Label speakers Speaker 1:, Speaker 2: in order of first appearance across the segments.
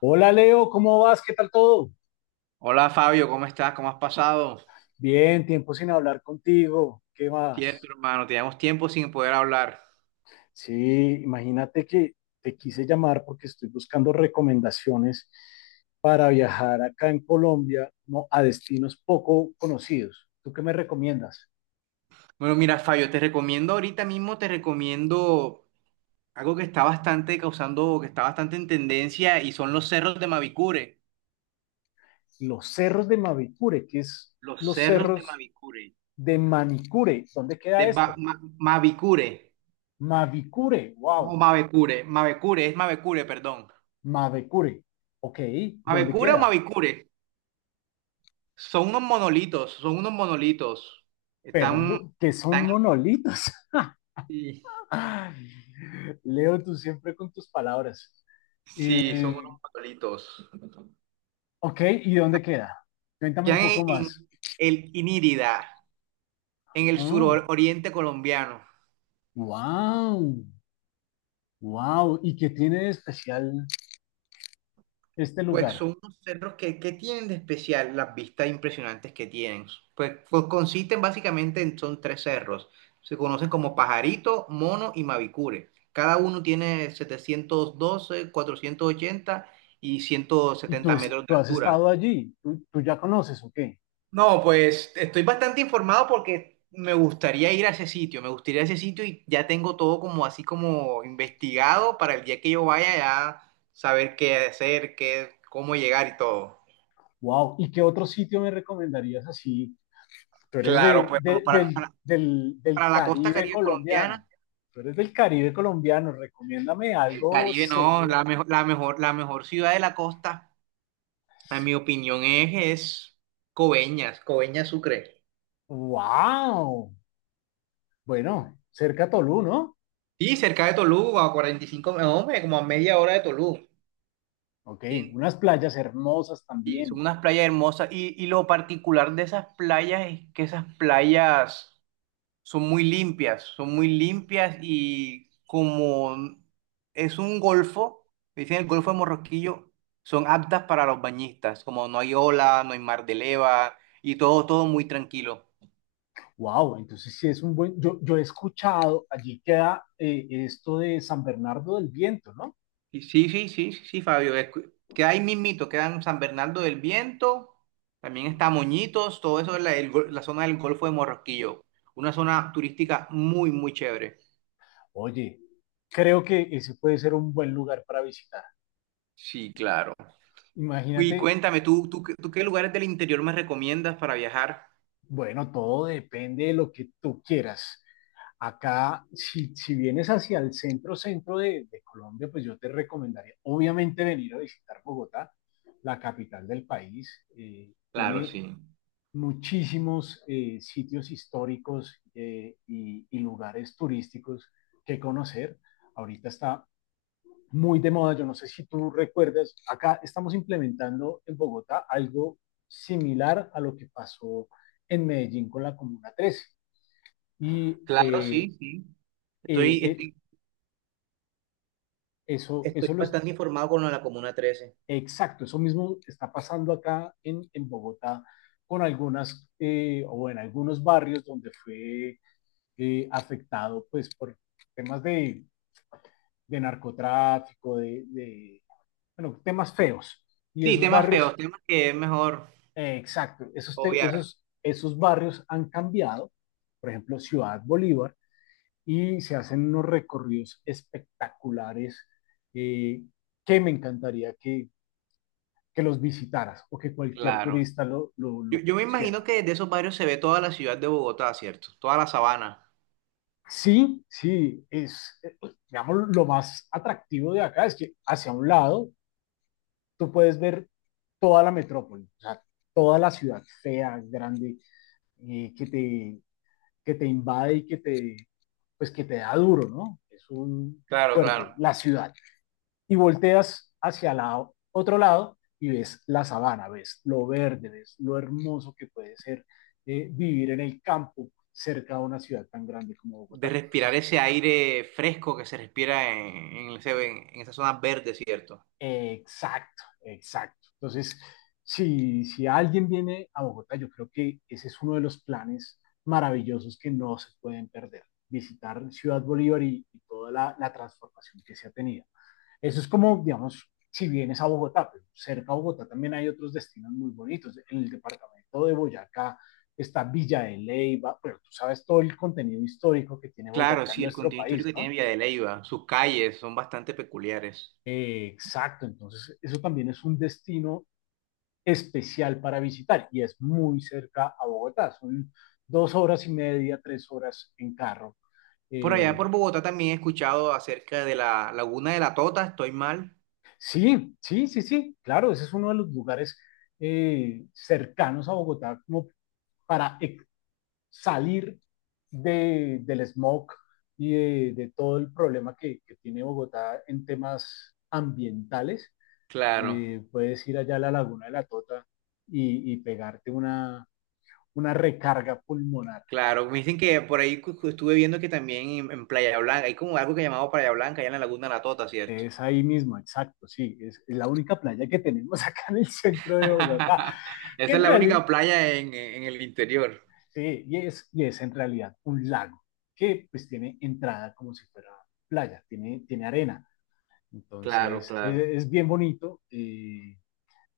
Speaker 1: Hola Leo, ¿cómo vas? ¿Qué tal todo?
Speaker 2: Hola Fabio, ¿cómo estás? ¿Cómo has pasado?
Speaker 1: Bien, tiempo sin hablar contigo. ¿Qué
Speaker 2: Cierto,
Speaker 1: más?
Speaker 2: hermano, teníamos tiempo sin poder hablar.
Speaker 1: Sí, imagínate que te quise llamar porque estoy buscando recomendaciones para viajar acá en Colombia, ¿no? A destinos poco conocidos. ¿Tú qué me recomiendas?
Speaker 2: Bueno, mira, Fabio, te recomiendo ahorita mismo, te recomiendo algo que está bastante causando, que está bastante en tendencia y son los cerros de Mavicure.
Speaker 1: Los cerros de Mavicure, que es
Speaker 2: Los
Speaker 1: los
Speaker 2: cerros de
Speaker 1: cerros
Speaker 2: Mavicure.
Speaker 1: de Manicure. ¿Dónde
Speaker 2: De
Speaker 1: queda
Speaker 2: Ba-
Speaker 1: esto?
Speaker 2: Ma- Mavicure.
Speaker 1: Mavicure,
Speaker 2: No,
Speaker 1: wow,
Speaker 2: Mavecure. Mavecure, es Mavecure, perdón.
Speaker 1: Mavicure. Ok, ¿dónde
Speaker 2: ¿Mavecure o
Speaker 1: queda?
Speaker 2: Mavicure? Son unos monolitos, son unos monolitos. Están,
Speaker 1: Perdón, que son
Speaker 2: están,
Speaker 1: monolitos.
Speaker 2: sí,
Speaker 1: Ay, Leo, tú siempre con tus palabras.
Speaker 2: sí, son unos
Speaker 1: Eh,
Speaker 2: monolitos.
Speaker 1: ok, ¿y dónde queda? Cuéntame un
Speaker 2: Quedan
Speaker 1: poco
Speaker 2: en
Speaker 1: más.
Speaker 2: el Inírida, en el
Speaker 1: Oh,
Speaker 2: suroriente colombiano.
Speaker 1: wow, wow. ¿Y qué tiene de especial este
Speaker 2: Pues
Speaker 1: lugar?
Speaker 2: son unos cerros que tienen de especial las vistas impresionantes que tienen. Pues, consisten básicamente en, son tres cerros. Se conocen como Pajarito, Mono y Mavicure. Cada uno tiene 712 480 y ciento
Speaker 1: ¿Y tú,
Speaker 2: setenta metros de
Speaker 1: tú has
Speaker 2: altura.
Speaker 1: estado allí? Tú ya conoces o qué?
Speaker 2: No, pues estoy bastante informado porque me gustaría ir a ese sitio, me gustaría ir a ese sitio y ya tengo todo como así como investigado para el día que yo vaya ya saber qué hacer, qué, cómo llegar y todo.
Speaker 1: Wow. ¿Y qué otro sitio me recomendarías así? Tú eres
Speaker 2: Claro, pues bueno, para, para,
Speaker 1: del
Speaker 2: para la costa
Speaker 1: Caribe
Speaker 2: Caribe
Speaker 1: colombiano.
Speaker 2: colombiana,
Speaker 1: Tú eres del Caribe colombiano. Recomiéndame
Speaker 2: el
Speaker 1: algo.
Speaker 2: Caribe
Speaker 1: Se...
Speaker 2: no, la mejor ciudad de la costa, en mi opinión es Coveñas, Coveñas Sucre.
Speaker 1: Wow. Bueno, cerca a Tolú, ¿no?
Speaker 2: Sí, cerca de Tolú, a 45, no, hombre, como a media hora de Tolú.
Speaker 1: Ok, unas playas hermosas
Speaker 2: Y son
Speaker 1: también.
Speaker 2: unas playas hermosas. Y lo particular de esas playas es que esas playas son muy limpias y como es un golfo, dicen el Golfo de Morroquillo, son aptas para los bañistas, como no hay ola, no hay mar de leva y todo muy tranquilo.
Speaker 1: Wow, entonces sí es un buen. Yo he escuchado, allí queda esto de San Bernardo del Viento, ¿no?
Speaker 2: Y sí, sí, sí, sí, sí, Fabio. Queda ahí mismito, quedan San Bernardo del Viento, también está Moñitos, todo eso es la zona del Golfo de Morroquillo. Una zona turística muy, muy chévere.
Speaker 1: Oye, creo que ese puede ser un buen lugar para visitar.
Speaker 2: Sí, claro.
Speaker 1: Imagínate.
Speaker 2: Y cuéntame, ¿tú qué lugares del interior me recomiendas para viajar?
Speaker 1: Bueno, todo depende de lo que tú quieras. Acá, si vienes hacia el centro, centro de Colombia, pues yo te recomendaría, obviamente, venir a visitar Bogotá, la capital del país.
Speaker 2: Claro,
Speaker 1: Tiene
Speaker 2: sí.
Speaker 1: muchísimos sitios históricos y lugares turísticos que conocer. Ahorita está muy de moda. Yo no sé si tú recuerdas, acá estamos implementando en Bogotá algo similar a lo que pasó en Medellín con la Comuna 13. Y
Speaker 2: Claro,
Speaker 1: eh,
Speaker 2: sí, sí.
Speaker 1: eh,
Speaker 2: Estoy,
Speaker 1: eh,
Speaker 2: estoy,
Speaker 1: eso,
Speaker 2: estoy
Speaker 1: eso lo es,
Speaker 2: bastante informado con lo de la Comuna 13.
Speaker 1: exacto, eso mismo está pasando acá en Bogotá con algunas o en algunos barrios donde fue afectado pues por temas de narcotráfico, de bueno, temas feos. Y
Speaker 2: Sí,
Speaker 1: esos
Speaker 2: temas
Speaker 1: barrios
Speaker 2: feos, temas que es mejor
Speaker 1: Exacto,
Speaker 2: obviar.
Speaker 1: esos barrios han cambiado, por ejemplo, Ciudad Bolívar, y se hacen unos recorridos espectaculares eh, que me encantaría que los visitaras o que cualquier
Speaker 2: Claro.
Speaker 1: turista
Speaker 2: Yo,
Speaker 1: lo
Speaker 2: yo me imagino
Speaker 1: conociera.
Speaker 2: que desde esos barrios se ve toda la ciudad de Bogotá, ¿cierto? Toda la sabana.
Speaker 1: Sí, pues, digamos, lo más atractivo de acá es que hacia un lado tú puedes ver toda la metrópoli, o sea, toda la ciudad fea, grande, eh, que te que te invade y que te, pues que te da duro, ¿no? Es un
Speaker 2: Claro, claro.
Speaker 1: fuerte, la ciudad. Y volteas hacia el otro lado y ves la sabana, ves lo verde, ves lo hermoso que puede ser vivir en el campo cerca de una ciudad tan grande como
Speaker 2: De
Speaker 1: Bogotá.
Speaker 2: respirar
Speaker 1: Entonces,
Speaker 2: ese aire fresco que se respira en esas zonas verdes, ¿cierto?
Speaker 1: exacto, exacto. Entonces, si alguien viene a Bogotá, yo creo que ese es uno de los planes maravillosos que no se pueden perder, visitar Ciudad Bolívar y toda la transformación que se ha tenido. Eso es como, digamos, si vienes a Bogotá, pero cerca a Bogotá también hay otros destinos muy bonitos. En el departamento de Boyacá está Villa de Leyva, pero tú sabes todo el contenido histórico que tiene
Speaker 2: Claro,
Speaker 1: Boyacá en
Speaker 2: sí, el
Speaker 1: nuestro
Speaker 2: contenido histórico
Speaker 1: país,
Speaker 2: que tiene
Speaker 1: ¿no?
Speaker 2: Villa de Leyva, sus calles son bastante peculiares.
Speaker 1: Exacto, entonces eso también es un destino especial para visitar y es muy cerca a Bogotá, son dos horas y media, tres horas en carro.
Speaker 2: Por allá
Speaker 1: Eh,
Speaker 2: por Bogotá también he escuchado acerca de la Laguna de la Tota, estoy mal.
Speaker 1: sí, sí, sí, sí, claro, ese es uno de los lugares cercanos a Bogotá como para salir del smog y de todo el problema que tiene Bogotá en temas ambientales.
Speaker 2: Claro,
Speaker 1: Puedes ir allá a la Laguna de la Tota y pegarte una recarga pulmonar.
Speaker 2: claro. Me dicen que por ahí estuve viendo que también en Playa Blanca, hay como algo que llamado Playa Blanca, allá en la Laguna de la Tota, ¿cierto?
Speaker 1: Es ahí mismo, exacto, sí, es la única playa que tenemos acá en el centro de Bogotá, que
Speaker 2: Esa
Speaker 1: en
Speaker 2: es la
Speaker 1: realidad,
Speaker 2: única playa en el interior.
Speaker 1: sí, y es en realidad un lago, que pues tiene entrada como si fuera playa, tiene arena,
Speaker 2: Claro,
Speaker 1: entonces
Speaker 2: claro.
Speaker 1: es bien bonito,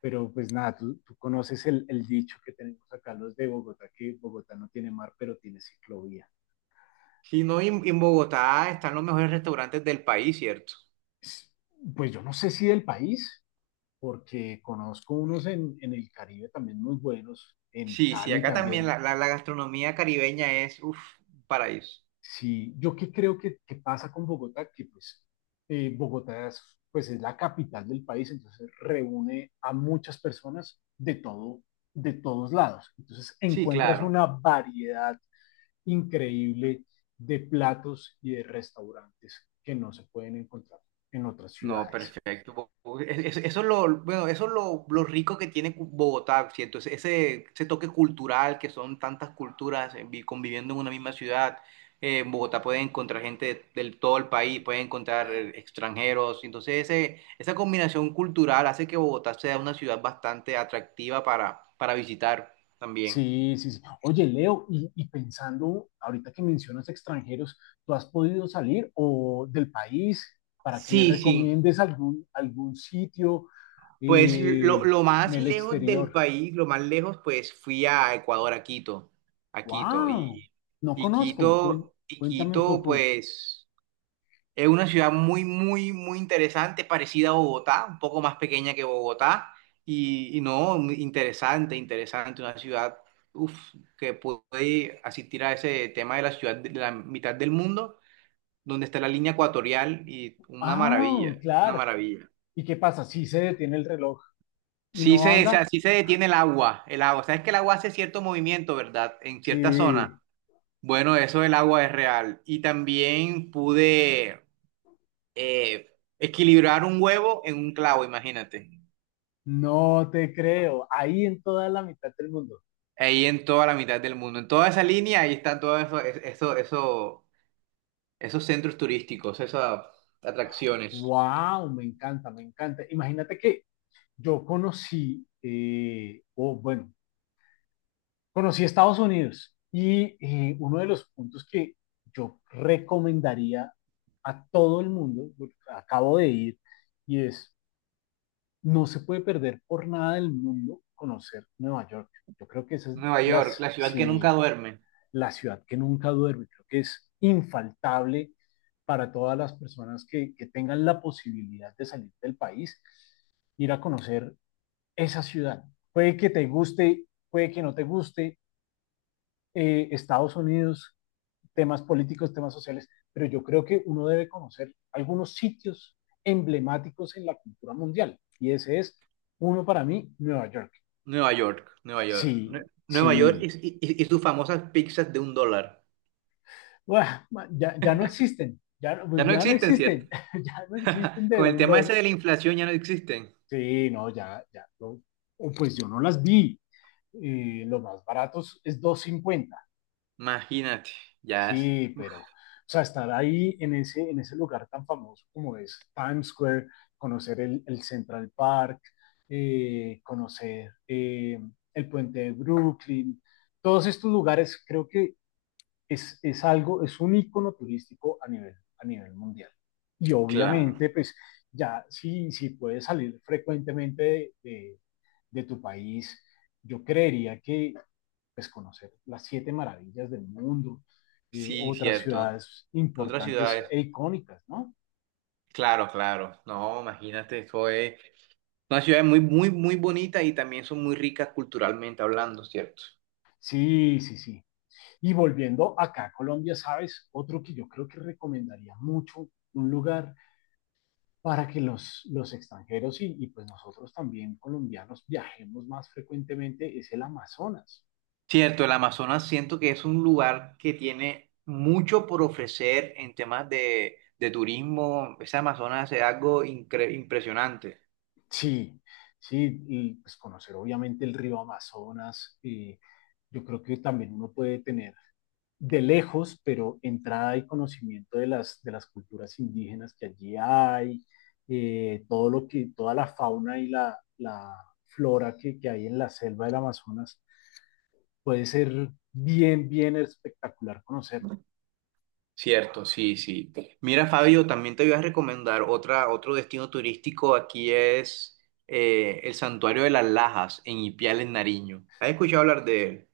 Speaker 1: pero pues nada, tú conoces el dicho que tenemos acá los de Bogotá, que Bogotá no tiene mar, pero tiene ciclovía.
Speaker 2: Si no, y en Bogotá están los mejores restaurantes del país, ¿cierto?
Speaker 1: Pues pues, yo no sé si del país, porque conozco unos en el Caribe también muy buenos, en
Speaker 2: Sí, sí,
Speaker 1: Cali
Speaker 2: acá también la...
Speaker 1: también.
Speaker 2: La, la- la gastronomía caribeña es, uff, paraíso.
Speaker 1: Sí, yo qué creo que pasa con Bogotá, que pues Bogotá es, pues es la capital del país, entonces reúne a muchas personas de todo, de todos lados. Entonces
Speaker 2: Sí,
Speaker 1: encuentras
Speaker 2: claro.
Speaker 1: una variedad increíble de platos y de restaurantes que no se pueden encontrar en otras
Speaker 2: No,
Speaker 1: ciudades.
Speaker 2: perfecto. Bueno, eso es lo rico que tiene Bogotá, ¿cierto? Ese toque cultural que son tantas culturas conviviendo en una misma ciudad. En Bogotá pueden encontrar gente del todo el país, pueden encontrar extranjeros. Entonces, esa combinación cultural hace que Bogotá sea una ciudad bastante atractiva para visitar también.
Speaker 1: Sí, sí, sí. Oye, Leo, y pensando, ahorita que mencionas extranjeros, ¿tú has podido salir o del país para que me
Speaker 2: Sí, sí.
Speaker 1: recomiendes algún sitio
Speaker 2: Pues lo,
Speaker 1: eh,
Speaker 2: lo
Speaker 1: en
Speaker 2: más
Speaker 1: el
Speaker 2: lejos del
Speaker 1: exterior?
Speaker 2: país, lo más lejos, pues fui a Ecuador, a Quito.
Speaker 1: ¡Wow!
Speaker 2: Y,
Speaker 1: No
Speaker 2: y
Speaker 1: conozco.
Speaker 2: Quito, y
Speaker 1: Cuéntame un
Speaker 2: Quito,
Speaker 1: poco.
Speaker 2: pues es una ciudad muy, muy, muy interesante, parecida a Bogotá, un poco más pequeña que Bogotá. Y no, muy interesante, interesante, una ciudad, uf, que pude asistir a ese tema de la ciudad de la mitad del mundo, donde está la línea ecuatorial y una maravilla,
Speaker 1: Ah,
Speaker 2: una
Speaker 1: claro.
Speaker 2: maravilla.
Speaker 1: ¿Y qué pasa? Sí, se detiene el reloj y
Speaker 2: Sí
Speaker 1: no
Speaker 2: se, o sea,
Speaker 1: anda.
Speaker 2: sí se detiene el agua, el agua. Sabes que el agua hace cierto movimiento, ¿verdad? En cierta zona.
Speaker 1: Sí,
Speaker 2: Bueno, eso del agua es real. Y también pude eh, equilibrar un huevo en un clavo, imagínate.
Speaker 1: no te creo. Ahí en toda la mitad del mundo.
Speaker 2: Ahí en toda la mitad del mundo. En toda esa línea, ahí están todos esos centros turísticos, esas atracciones.
Speaker 1: ¡Wow! Me encanta, me encanta. Imagínate que yo conocí, o bueno, conocí Estados Unidos y uno de los puntos que yo recomendaría a todo el mundo, porque acabo de ir, y es, no se puede perder por nada del mundo conocer Nueva York. Yo creo que esa es
Speaker 2: Nueva York, la ciudad que nunca
Speaker 1: sí,
Speaker 2: duerme.
Speaker 1: la ciudad que nunca duerme, creo que es infaltable para todas las personas que tengan la posibilidad de salir del país, ir a conocer esa ciudad. Puede que te guste, puede que no te guste Estados Unidos, temas políticos, temas sociales, pero yo creo que uno debe conocer algunos sitios emblemáticos en la cultura mundial. Y ese es uno para mí, Nueva York.
Speaker 2: Nueva York, Nueva York.
Speaker 1: Sí,
Speaker 2: Nueva York y,
Speaker 1: sí.
Speaker 2: y y- y sus famosas pizzas de $1.
Speaker 1: Uah, ya, ya, no existen, ya, no,
Speaker 2: Ya
Speaker 1: pues
Speaker 2: no
Speaker 1: ya no
Speaker 2: existen, ¿cierto?
Speaker 1: existen, ya no existen de
Speaker 2: Con el
Speaker 1: un
Speaker 2: tema ese
Speaker 1: dólar.
Speaker 2: de la inflación ya no existen.
Speaker 1: Sí, no, ya, ya. No, pues yo no las vi. Los más baratos es dos cincuenta.
Speaker 2: Imagínate, ya es
Speaker 1: Sí, pero, o sea, estar ahí en ese lugar tan famoso como es Times Square, conocer el Central Park, conocer el puente de Brooklyn, todos estos lugares creo que es algo, es un icono turístico a nivel mundial. Y
Speaker 2: claro.
Speaker 1: obviamente, pues ya si puedes salir frecuentemente de tu país, yo creería que, pues, conocer las siete maravillas del mundo,
Speaker 2: Sí,
Speaker 1: otras
Speaker 2: cierto.
Speaker 1: ciudades
Speaker 2: Otras
Speaker 1: importantes
Speaker 2: ciudades,
Speaker 1: e icónicas, ¿no?
Speaker 2: claro, claro. No, imagínate, eso es una ciudad muy, muy, muy bonita y también son muy ricas culturalmente hablando, ¿cierto?
Speaker 1: Sí, sí, sí. Y volviendo acá a Colombia, ¿sabes? Otro que yo creo que recomendaría mucho, un lugar para que los extranjeros y pues nosotros también colombianos viajemos más frecuentemente es el Amazonas.
Speaker 2: Cierto, el Amazonas siento que es un lugar que tiene mucho por ofrecer en temas de turismo. Ese Amazonas es algo impresionante.
Speaker 1: Sí, sí, y pues conocer obviamente el río Amazonas. Yo creo que también uno puede tener de lejos, pero entrada y conocimiento de de las culturas indígenas que allí hay, todo lo que, toda la fauna y la flora que hay en la selva del Amazonas, puede ser bien, bien espectacular conocerlo.
Speaker 2: Cierto, sí, sí. Mira, Fabio, también te voy a recomendar otro destino turístico aquí es el Santuario de las Lajas en Ipiales, en Nariño. ¿Has escuchado hablar de él?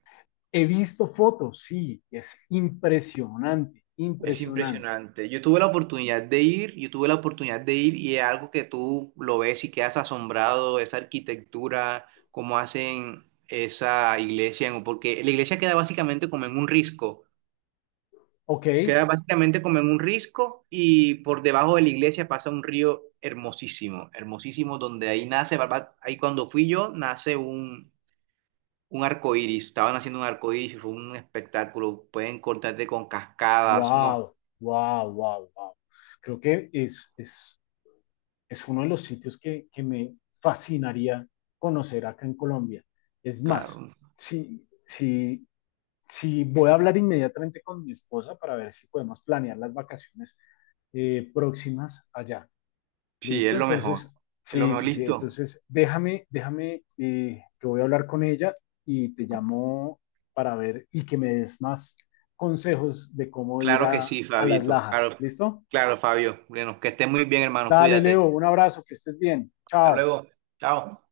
Speaker 1: He visto fotos, sí, es impresionante,
Speaker 2: Es
Speaker 1: impresionante.
Speaker 2: impresionante. Yo tuve la oportunidad de ir y es algo que tú lo ves y quedas asombrado, esa arquitectura, cómo hacen esa iglesia, porque la iglesia queda básicamente como en un risco.
Speaker 1: Ok,
Speaker 2: Queda básicamente como en un risco y por debajo de la iglesia pasa un río hermosísimo, hermosísimo, donde ahí nace, ahí cuando fui yo, nace un arco iris. Estaban haciendo un arco iris y fue un espectáculo. Pueden cortarte con cascadas, no,
Speaker 1: wow, wow, wow, wow. Creo que es uno de los sitios que me fascinaría conocer acá en Colombia. Es más,
Speaker 2: claro.
Speaker 1: si, si, si voy a hablar inmediatamente con mi esposa para ver si podemos planear las vacaciones próximas allá.
Speaker 2: Sí, es
Speaker 1: ¿Listo?
Speaker 2: lo mejor.
Speaker 1: Entonces,
Speaker 2: Es lo
Speaker 1: sí,
Speaker 2: mejor,
Speaker 1: sí, sí.
Speaker 2: listo.
Speaker 1: Entonces, déjame, que voy a hablar con ella y te llamo para ver y que me des más consejos de cómo ir
Speaker 2: Claro que sí,
Speaker 1: a las
Speaker 2: Fabito.
Speaker 1: Lajas.
Speaker 2: Claro,
Speaker 1: ¿Listo?
Speaker 2: claro, Fabio. Bueno, que estés muy bien, hermano.
Speaker 1: Dale,
Speaker 2: Cuídate.
Speaker 1: Leo, un abrazo, que estés bien.
Speaker 2: Hasta
Speaker 1: Chao.
Speaker 2: luego. Chao.